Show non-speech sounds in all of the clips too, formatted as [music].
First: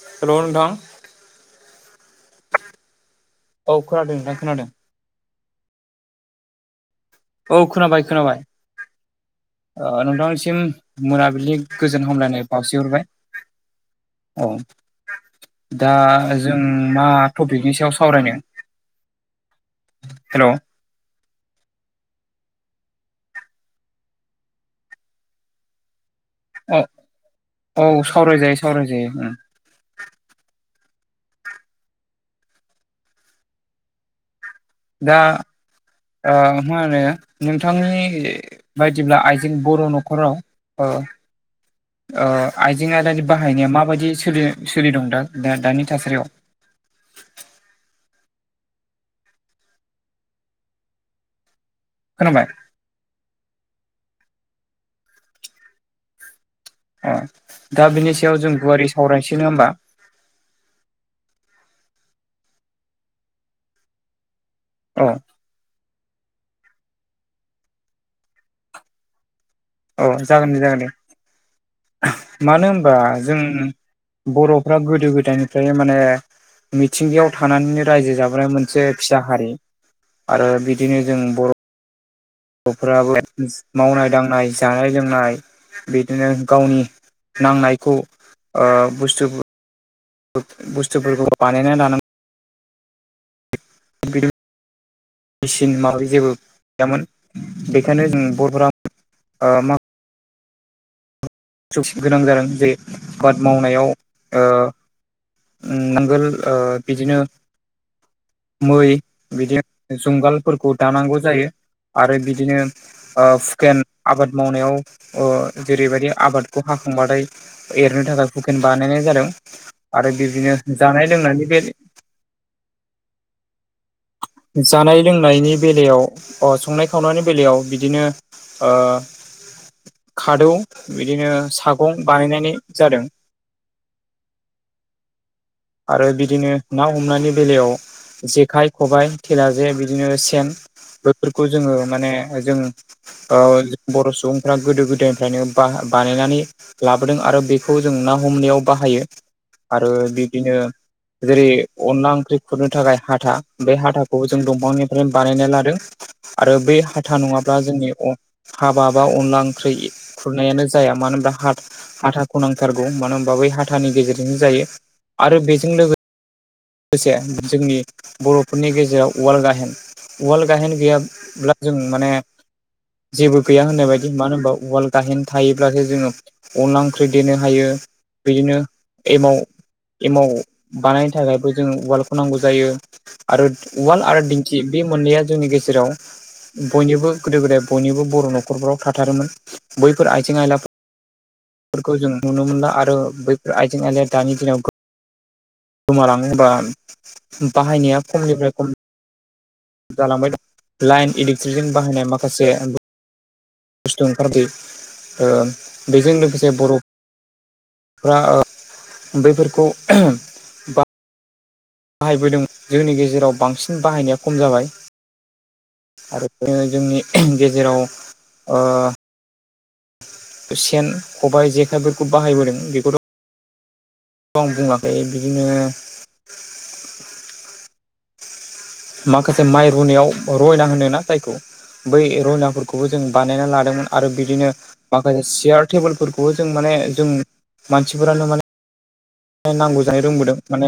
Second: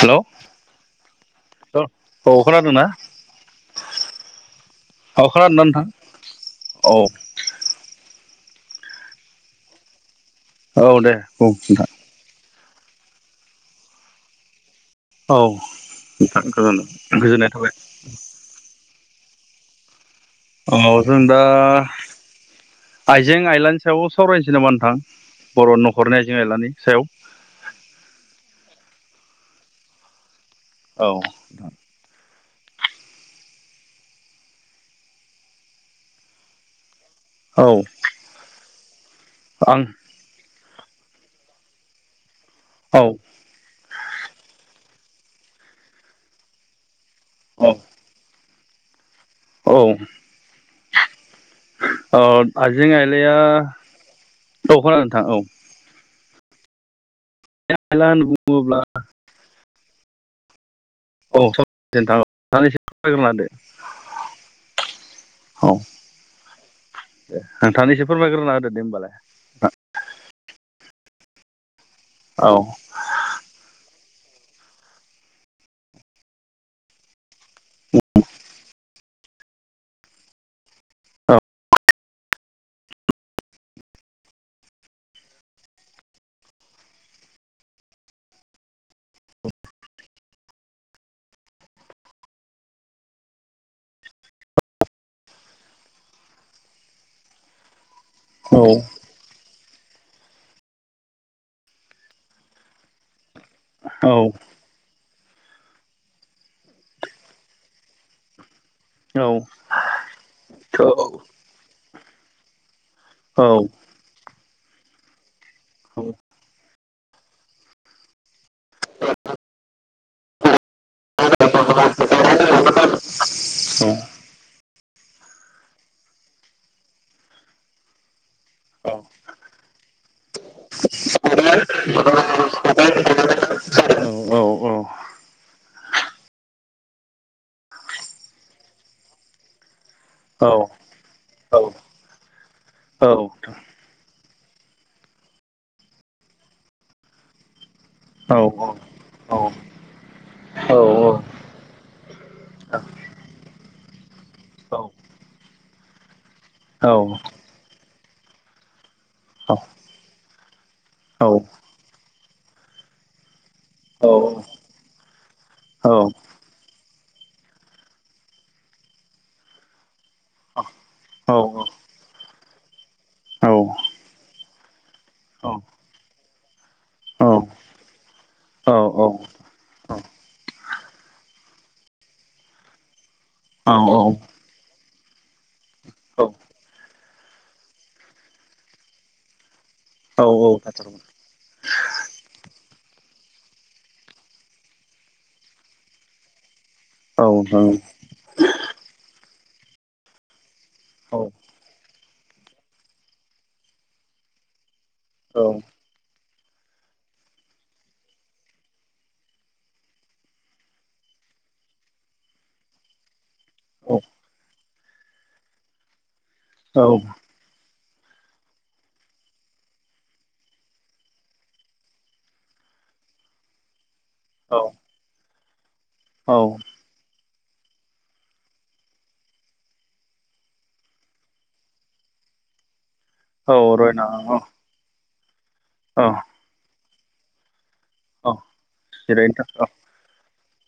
Hello hello नोंथां औे‌ औ खोनादों ना? औ खोनादों नोंथां खोनादों अ खोनादों ना नोंथां औ औ खोनाबाय खोनाबाय ओ नोंथां सिम औ दे बुं मोनाबिलिनि नोंथां गोजोन हामलायनाय बाउसिहरबाय औ औ दा नोंथां जों गोजोनदों मा गोजोननाय टपिकनि थाबाय सायाव [unintelligible] सावरायनो हेलौ अ जों दा आइजें आइलानि सायाव सावरायनोसै नामा नोंथां बर' न'खरनि आइजें आइलानि अ सायाव औ सावरायजायो सावरायजायो उम औ। दा आ मा होनो औ नोंथांनि बायदिब्ला आइजें आं बर' नख'राव ओ औ आइजें-आइलानि बाहायनाया माबायदि सोलि सोलिदों दा दा दानि थासारियाव औ औ। अ खोनाबाय आइजें आइलाया औ खोनादों नोंथां औ अ दा आइला बिनि होनना सायाव जों बुङोब्ला गुवारै सावरायनोसै नङा होमबा औ सावराय जायो नोंथां दा नों एसे फोरमायग्रोना होदों। औ औ दे नोंथाङानो एसे फोरमायग्रोना होदो दे होमबालाय औ जागोन दे जागोन दे औ मानो होनबा जों बर'फ्रा गोदो गोदायनिफ्रायनो माने मिथिंगायाव थानानैनो रायजो जाबोनाय मोनसे फिसा हारि। आरो बिदिनो जों औ बर' बर'फोराबो मावनाय दांनाय जानाय लोंनाय बिदिनो गावनि नांनायखौ आ बुस्थु बुस्थुफोरखौ बानायनानै लानां मेचिन माबा जेबो गैयामोन बेखायनो जों औ बर'फोरा ओ मा सौसि गोनां जादों जे आबाद मावनायाव ओ नांगोल ओ बिदिनो मै बिदि जुंगालफोरखौ दानांगौ जायो आरो बिदिनो औ हुकेन आबाद मावनायाव ओ जेरैबायदि आबादखौ हाखांबाथाय एरनो थाखाय हुकेन बानायनाय जादों। आरो बिदिनो जानाय लोंनायनि बे औ। जानाय लोंनायनि बेलायाव अ संनाय खावनायनि बेलायाव बिदिनो ओ औ खादौ बिदिनो सागं बानायनाय जादों औ अ औ आरो बिदिनो ना हमनायनि बेलायाव जेखाइ खबाइ थेला जे बिदिनो सेन बेफोरखौ जोङो माने जों ओ जों बर' सुबुंफ्रा गोदो गोदायनिफ्रायनो बा बानायनानै लाबोदों आरो बेखौ जों ना हमनायाव बाहायो। आरो बिदिनो जेरै अनला ओंख्रि खुरनो थाखाय हाथा बे हाथाखौबो जों दंफांनिफ्रायनो बानायना लादों आरो बै हाथा नङाब्ला जोंनि हाबा बा अनला ओंख्रि खुरनायानो जाया मानो होनब्ला हा हाथाखौ नांथारगौ मानो होनबा बै हाथानि गेजेरजोंनो जायो। आरो बेजों लोगो से जोंनि बर'फोरनि गेजेराव उवाल गायहेन उवाल गायहेन गैयाब्ला जों माने जेबो गैया होननाय बायदि मानो होनबा उवाल गायहेन थायोब्लासो जोङो अनला ओंख्रि देनो हायो बिदिनो एमाव एमाव बानायनो थाखायबो जोंङो उवालखौ नांगौ जायो। आरो औ उवाल आरो दिंखि बे मोननैया जोंनि गेजेराव बयनिबो गोदो गोदाय बयनिबो बर' न'खरफोराव थाथारोमोन बैफोर आइजें आइला [unintelligible] फोरखौ जों नुनो मोनला आरो बैफोर आइजें आइलिया दानि दिनाव गोमालांङो बा बाहायनाया खमनिफ्राय खम जालांबाय दं लाइन इलेक्ट्रिकजों बाहायनाय माखासे बुस्थु ओंखारदो ओ बेजों लोगोसे बर' फोरा बैफोरखौ बाहायबोदोंमोन जोंनि गेजेराव बांसिन बाहायनाया खम जाबाय। आरो जोङो जोंनि गेजेराव ओ सेन खबाइ जेखायफोरखौ बाहायबोदों बेखौथ' आं बुङाखै बिदिनो औ माखासे माइ रुनायाव रयना होनोना जायखौ बै रयनाफोर बो जों बानायनानै औ लादोंमोन रयना आरो बिदिनो माखासे सेयार औ तेबोलफोरखौबो जों माने जों मानसिफोरानो औ मा जिरायनो थाखाय नांगौ जानो रोंबोदों माने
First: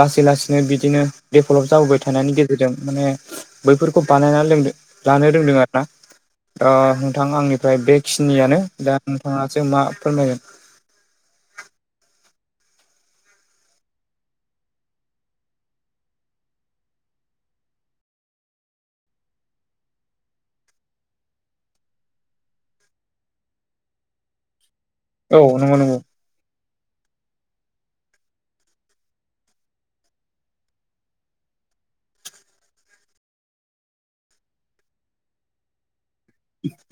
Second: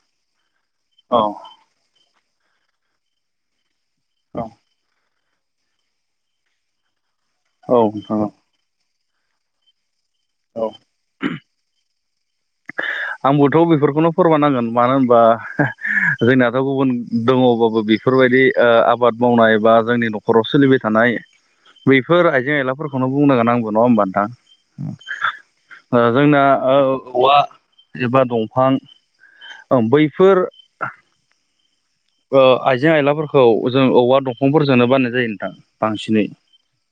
लासै लासैनो बिदिनो औ बे गलप जाबोबाय थानायनि गेजेरजों माने बैफोरखौ बानायना लोंदों लानो रोंदों आरो ओ नोंथां औ आंनिफ्राय बेखिनियानो दा नोंथाङासो मा फोरमायगोन। औ आंबोथ' बेफोरखौनो फोरमानांगोन मानो होनबा जोंनाथ' गुबुन दङबाबो बेफोरबायदि ओ आबाद मावनाय बा जोंनि न'खराव सोलिबाय थानाय बैफोर आइजें आइलाफोरखौनो बुंनो गोनांगौ नङा होमबा नोंथां? औ नंगौ नंगौ। ओ जोंना औ-औवा एबा दंफां बैफोर ओ आइजें आइलाफोरखौ जों औवा दंफांफोरजोंनो बानायनाय जायो नोंथां बांसिनै।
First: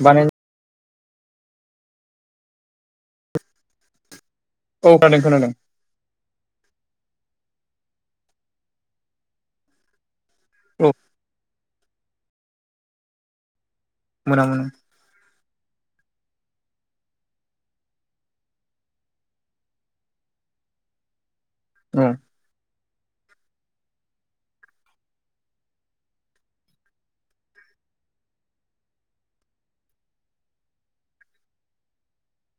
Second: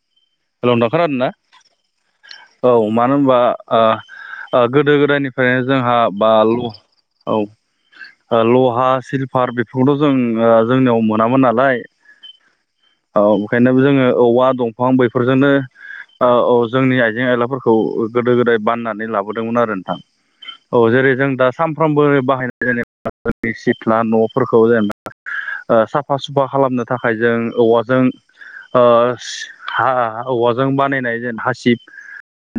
बानाय हेलौ नोंथां खोनादों ना? औ मानो होनबा ओ औ गोदो खोनादों खोनादों गोदायनिफ्रायनो जोंहा बा ल औ, ओ लहा सिलफार बेफोरखौथ' जों ओ औ जोंनियाव मोनामोन नालाय औ बेखायनो जोङो मोना औवा मोना दंफां बेफोरजोंनो ओ औ जोंनि आइजें आयलाफोरखौ गोदो गोदाय बाननानै लाबोदोंमोन आरो नोंथां। औ जेरै जों दा औ सानफ्रोमबो बाहायनाय जेनेबा सिथ्ला न' फोरखौ जेनेबा ओ साफा सुफा खालामनो थाखाय जों औवाजों ओ [unintelligible] औवाजों बानायनाय जेन हासिब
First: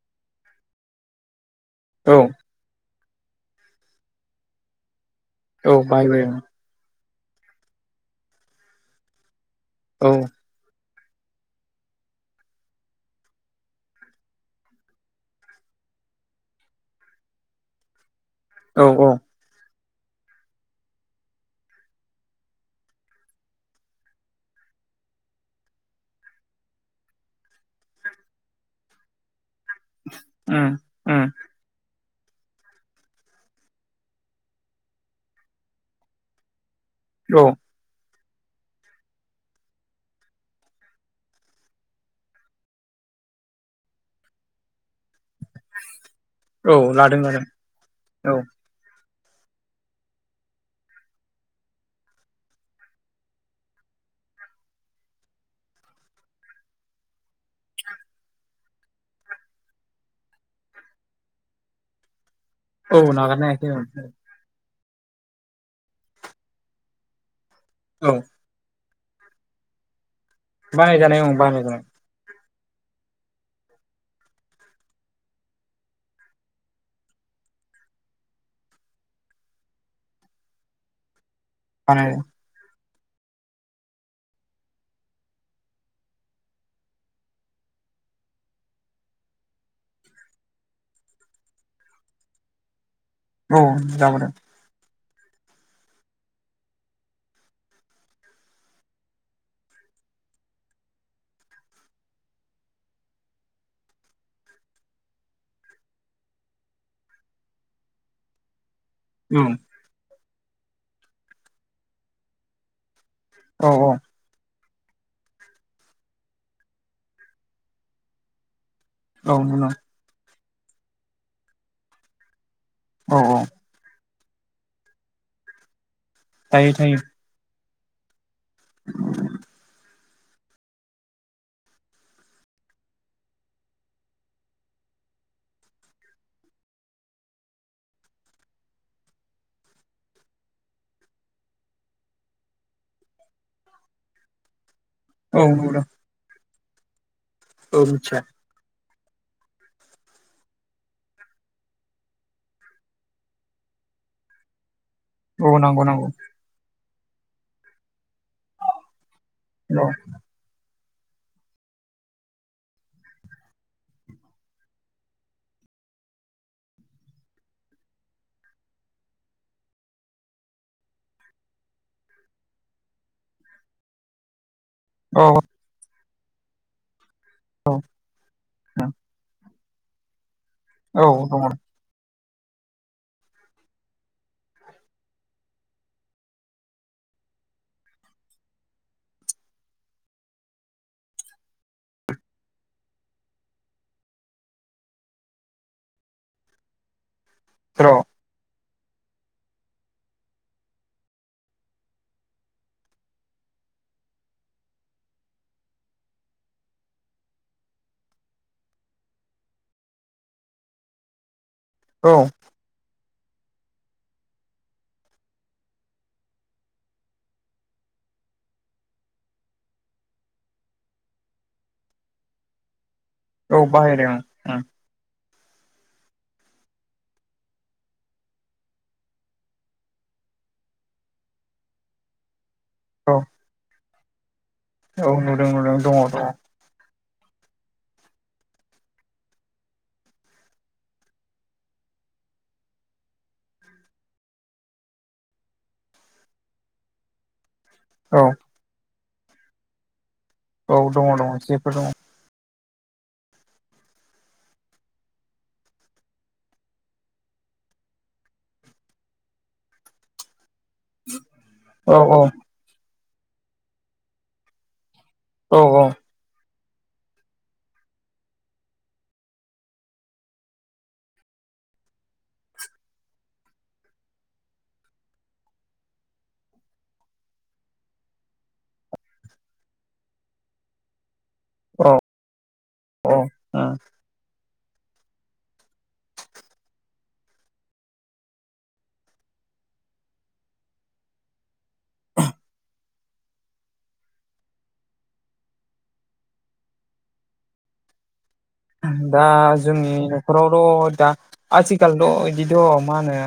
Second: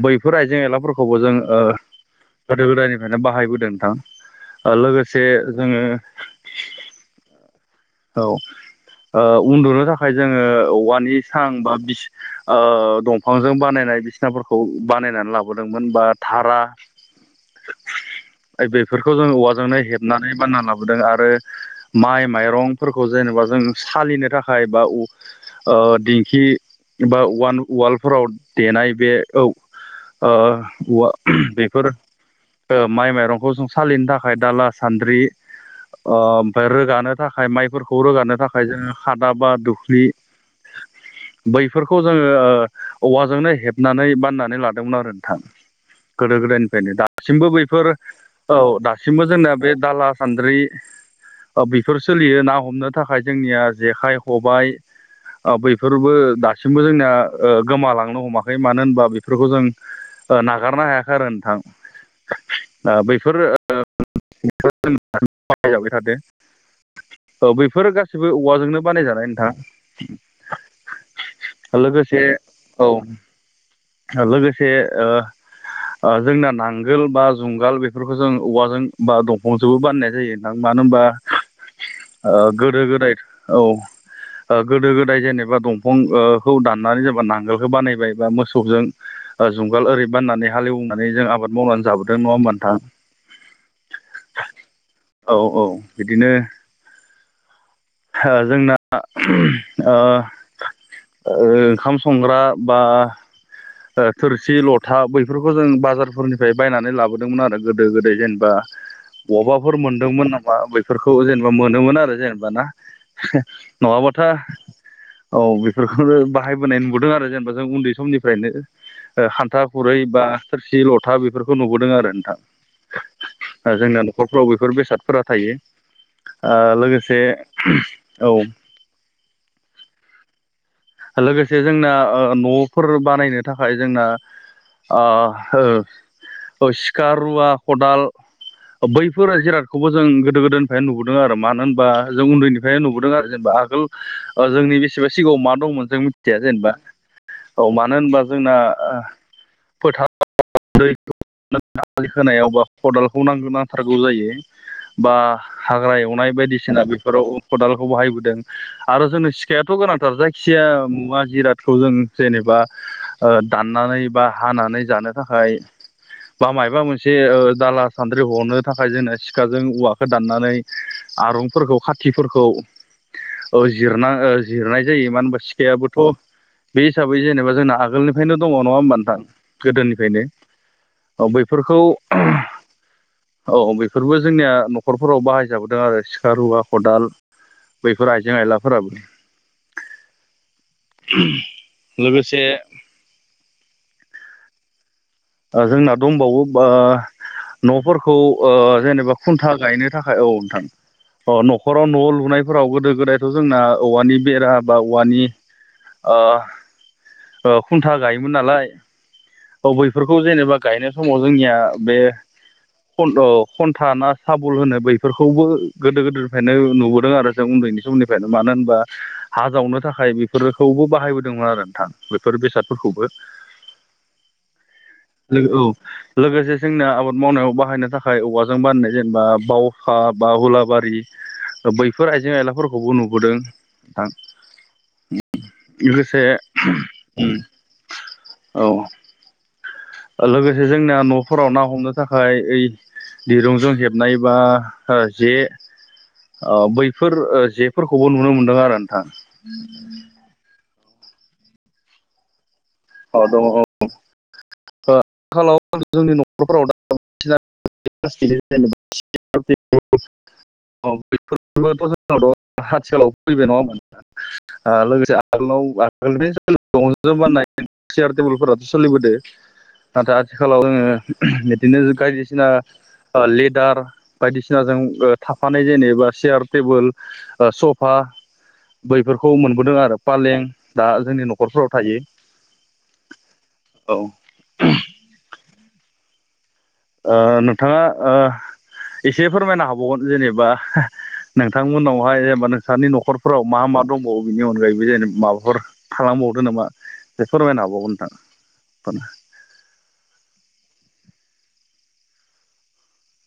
बैफोर आइजें आइलाफोरखौबो जों ओ औ गोदो गोदायनिफ्रायनो बाहायबोदों नोंथां लोगोसे औ जोङो बाहायबाय औ ओ उन्दुनो थाखाय औ जोङो औवानि सां बा बि ओ दंफांजों बानायनाय बिस्नाफोरखौ बानायनानै लाबोदोंमोन बा धारा [unintelligible] [inaudible] बेफोरखौ जों औवाजोंनो हेबनानै बानना लाबोदों आरो माइ माइरंफोरखौ जेनेबा जों सालिनो थाखाय बा ओ दिंखि बा वान-उवालफोराव देनाय बे औ ओ उम औवा उम बेफोर ओ माइ माइरंखौ जों सालिनो थाखाय दाला सान्द्रि ओ ओमफ्राय रोगानो औ थाखाय माइफोरखौ रोगानो थाखाय जोङो खादा बा दुख्लि बैफोरखौ जोङो औवाजोंनो हेबनानै बाननानै लादोंमोन आरो नोंथां। गोदो औ गोदायनिफ्रायनो लादों लादों दासिमबो बैफोर औ दा सिमबो जोंना बे दाला सान्द्रि बेफोर सोलियो ना हमनो थाखाय जोंनिया जेखाइ खबाइ ओ बैफोरबो दासिमबो जोंनिया ओ गोमालांनो हमाखै मानो होनबा बेफोरखौ जों नागारनो हायाखै आरो नोंथां। ओ औ बैफोर नागारनो हायाखै औ। बानायजाबाय थादो औ बेफोर औ गासिबो औवाजोंनो बानायजानाय नोंथाङा। बानायजानाय औ बानायनायजानाय। एसे औ। लोगोसे ओ जोंना नांगोल बा जुंगाल बेफोरखौ जों औवाजों बा दंफांजोंबो बाननाय जायो मानो होनबा माने ओ गोदो गोदाय औ। ओ गोदो गोदाय जेनेबा दंफं ओ खौ दाननानै जेनबा नांगोलखौ बानायबाय बा मोसौ सबजों जुंगाल ओरै बाननानै हालेवनानै जों आबाद मावनानै जाबोदों नङा होमबा नोंथां। औ जाबोदों। औ औ बिदिनो ओ जोंना ओ ओ ओंखाम संग्रा बा ओ थोरसि लथा बैफोरखौ जों बाजारफोरनिफ्राय बायनानै लाबोदोंमोन आरो गोदो गोदाय जेनबा उम बबावबाफोर मोनदोंमोन नामा बेफोरखौ जेनेबा मोनोमोन आरो जेनेबा ना। औ औ नङाबत खोथा औ बेफोरखौनो बाहायबोनाय नुबोदों आरो जेनेबा जों उन्दै समनिफ्रायनो। औ हान्था नंगौ खुरै बा थोरसि लथा बेफोरखौ नुबोदों आरो नोंथां। औ औ जोंना न'खरफ्राव बेफोर बेसादफोरा थायो थायो ओ थायो लोगोसे औ [unintelligible] लोगोसे जोंना ओ न'फोर बानायनो थाखाय जोंना आ हो सिखार रुवा खदाल बैफोर जिरादखौबो जों गोदो गोदायनिफ्रायनो नुबोदों आरो मानो होनबा जों उन्दैनिफ्रायनो नुबोदों आरो जेनेबा आगोल जोंनि बेसेबा सिगाङाव औ मा नुदों दंमोन जों मिथिया जेनेबा। औ मानो होनबा जोंना फोथाराव दैखौ आलि होनायावबा खदालखौ नांग नांथारगौ जायो। बा औ नांगौ हाग्रा नांगौ एवनाय बायदिसिना बेफोराव खदालखौ बाहायबोदों आरो जोंनि सि खाया फायथ' औ गोनांथार जाय खुसिया मुवा जिरादखौ जों जेनेबा ओ दाननानै बा हानानै जानो। थाखाय बा मायबा मोनसे दाला सान्द्रि हरनो थाखाय जोंना सिखाजों औवाखौ दाननानै आरंफोरखौ खाथिफोरखौ ओ जिरना ओ जिरनाय जायो औ मानो होनबा सिखायाबोथ' बे हिसाबै जेनेबा जोंना आगोलनिफ्रायनो दङ नङा होमबा नोंथां। गोदोनिफ्रायनो बैफोरखौ ज औ बेफोरबो जोंनिया न'खरफोराव बाहायजाबोदों आरो सिखा रुवा खदाल बैफोर आइजें आयलाफोराबो। लोगोसे जोंना दंबावो र' न'फोरखौ ओ जेनेबा खुन्था गायनो थाखाय औ नोंथां। अ न'खराव न'आव लुनायफोराव गोदो गोदायथ' जोंना औवानि बेरा बा औवानि ओ खुन्था गायोमोन नालाय अबय बेफोरखौ जेनेबा गायनाय समाव जोंनिया बे औ खन्था ना साबल होनो बैफोरखौबो गोदो गोदायनिफ्रायनो नुबोदों आरो जों उन्दैनि समनिफ्रायनो मानो होनबा हा जावनो थाखाय बेफोरखौबो बाहायबोदोंमोन आरो नोंथां बेफोर बेसादफोरखौबो औ बाहेरायाव ओम लोगो औ लोगोसे जोंनि आबाद मावनायाव बाहायनो थाखाय औवाजों बानायनाय जेनेबा बाावखा बा हुलाबारि बैफोर आइजें आयलाफोरखौ खौबो औ नुबोदों औ बिथांजों नुदों नुदों दङ लोगोसे औ लोगोसे जोंनिया न'फोराव ना हमनो थाखाय ओइ दिरुंजों हेबनाय बा जे बैफोर जे फोरखौबो औ नुनो मोन्दों आरो नोंथां औ दङ दङ जेफोर दङ। अ दङ औ ओ आथिखालाव जोंनि न'खरफोराव दा [unintelligible] औ औ आथिखालाव फैबाय नङामोन लोगोसे औ आगोलाव आगोलनि दंजाज बानायनाय। सियार टेबोलफोराथ' सोलिबोदो। नाथाय आथिखालाव जोङो बिदिनो बायदिसिना। लेदार बायदिसिनाजों थाफानाय जेनेबा चयार टेबोल सफा बैफोरखौ मोनबोदों आरो फालें दा जोंनि न'खर खरफोराव थायो अ अ औ नोंथाङा एसे फोरमायनो हाबावगोन जेनेबा नोंथांमोनावहाय जेनेबा नोंसनि नखरफोराव मा मा दंबावो बिनि अनगायैबो जेने माबाफोर थालांबावदो नामा बे फोरमायनो हाबावगोन नोंथां दा जोंनि न'खरावथ' दा आथिखालथ' बिदिथ' मा होनो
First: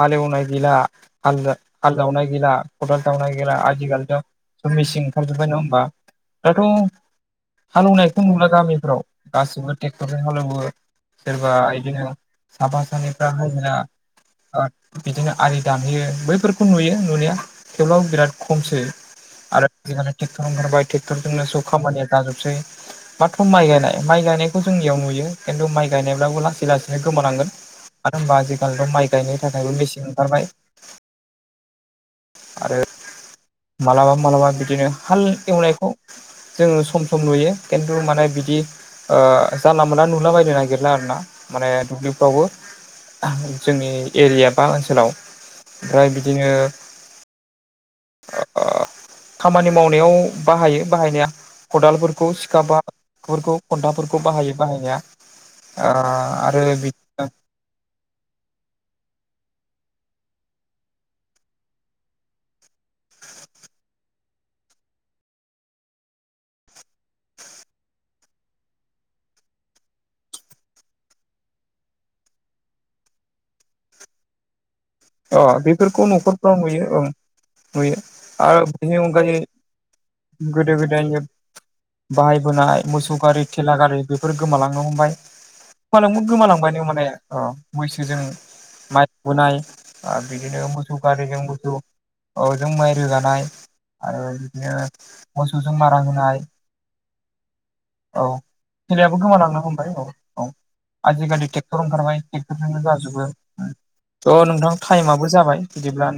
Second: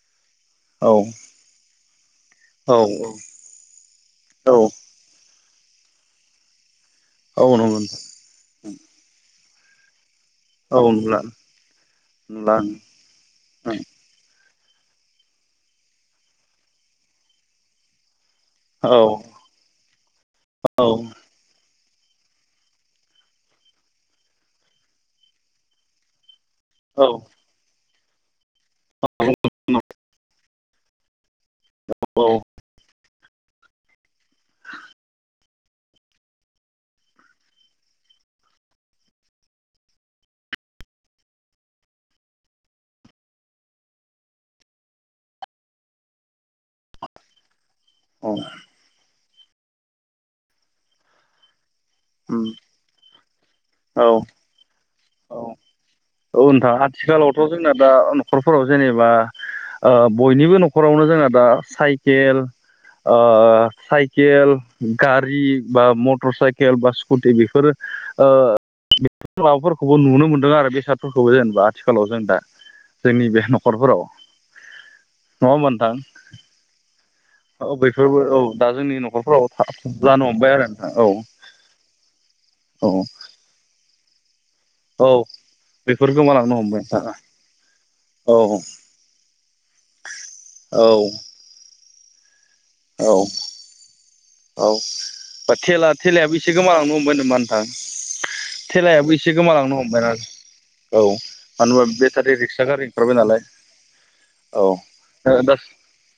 हाल एवनाय गैला औ खााल जावनाय गैला फटाल औ जावनाय गैला आजिखालिथ' औ सब मेसिं हारजोबबाय नङा होम्बा दाथ' औ नंगौ नोंथां हालेवनायथ' नुला गामिफ्राव गासैबो टेकट्ररजों हाल एवो। औ नुला सोरबा बिदिनो नुला साफा सानैफाहाय जना बिदिनो आरलि दानहैयो बैफोरखौ नुयो नुनाया थेवलबो बिराद खम औ आरोट औ बायक्ट जोंनो जौ खामानिया जाजोबसै माथ' माइ गायनाय माइ गायनायखौ जोंनियाव नुयो खिन्थु माइ गायनायब्लाबो लासै लासैनो औ गोमानांगोन मानो होनबा दाल' माइ गायनो थाखायबो मेचिन ओंखारबाय औ औ आरो मालाबा मालाबा बिदिनो हाल एवनायखौ जोङो सम सम नुयो खिन्थु माने बिदि जानला मोनला नुला बायनो नागिरला आर ना माने दुब्लिफ्रावबो जोंनि एरिया बा ओनसोलाव ओमफ्राय बिदिनो औ खामानि मावनायाव बाहायो बाहायनाया खदालफोरखौ सिखा बाफोरखौ माबाफोरखौ बाहायो बाहाया औ औ नोंथां आथिखालावथ' जोंना दा न'खरफोराव जेनेबा बयनिबो न'खरावनो जोंहा दा साइकेल साइकेल गारि बा मटर साइकेल बा स्कुटि बेफोरो माबाफोरखौबो नुनो मोनदों आरो बेसादफोरखौबो जेनेबा आथिखालाव जों दा जोंनि बे न'खरफोराव अ नङा होमबा नोंथां बेफोरखौ न'खरफ्राव नुयो औ ओं यो बैफोरबो औ आरो दा बे जोंनि अगायो न'खरफोराव जानो हमबाय आरो गोद नोंथां गोद औ आज बाहायबोनाय औ मोसौ गारि थेला गारि बेफोर गोमालांनो हमबाय औ बेफोर गोमालां गोमालांनो गोमालांबाय हमबाय न नोंथां माने मैसोजों औ माइ बोनाय आरो बिदिनो औ मोसौ गारिजों मोसौ अजों माइ औ रोगानाय आरो औ बिदिनो बा मोसौजों थेला मारा थेलायाबो होनाय एसे गोमालांनो हमबाय नामा नोंथां । औ थेलायाबो खेलायाबो एसे गोमालांनो हमबाय औ ना औ । औ आजिखालि मानो ट्रेक्टर होनबा ओंखारबाय बेटारि रिक्सा ट्रेक्टरजोंनो गारि ओंखारबाय जाजोबो नालाय थ' औ नोंथां टाइमाबबो दा जाबाय बिदिबब्लाानो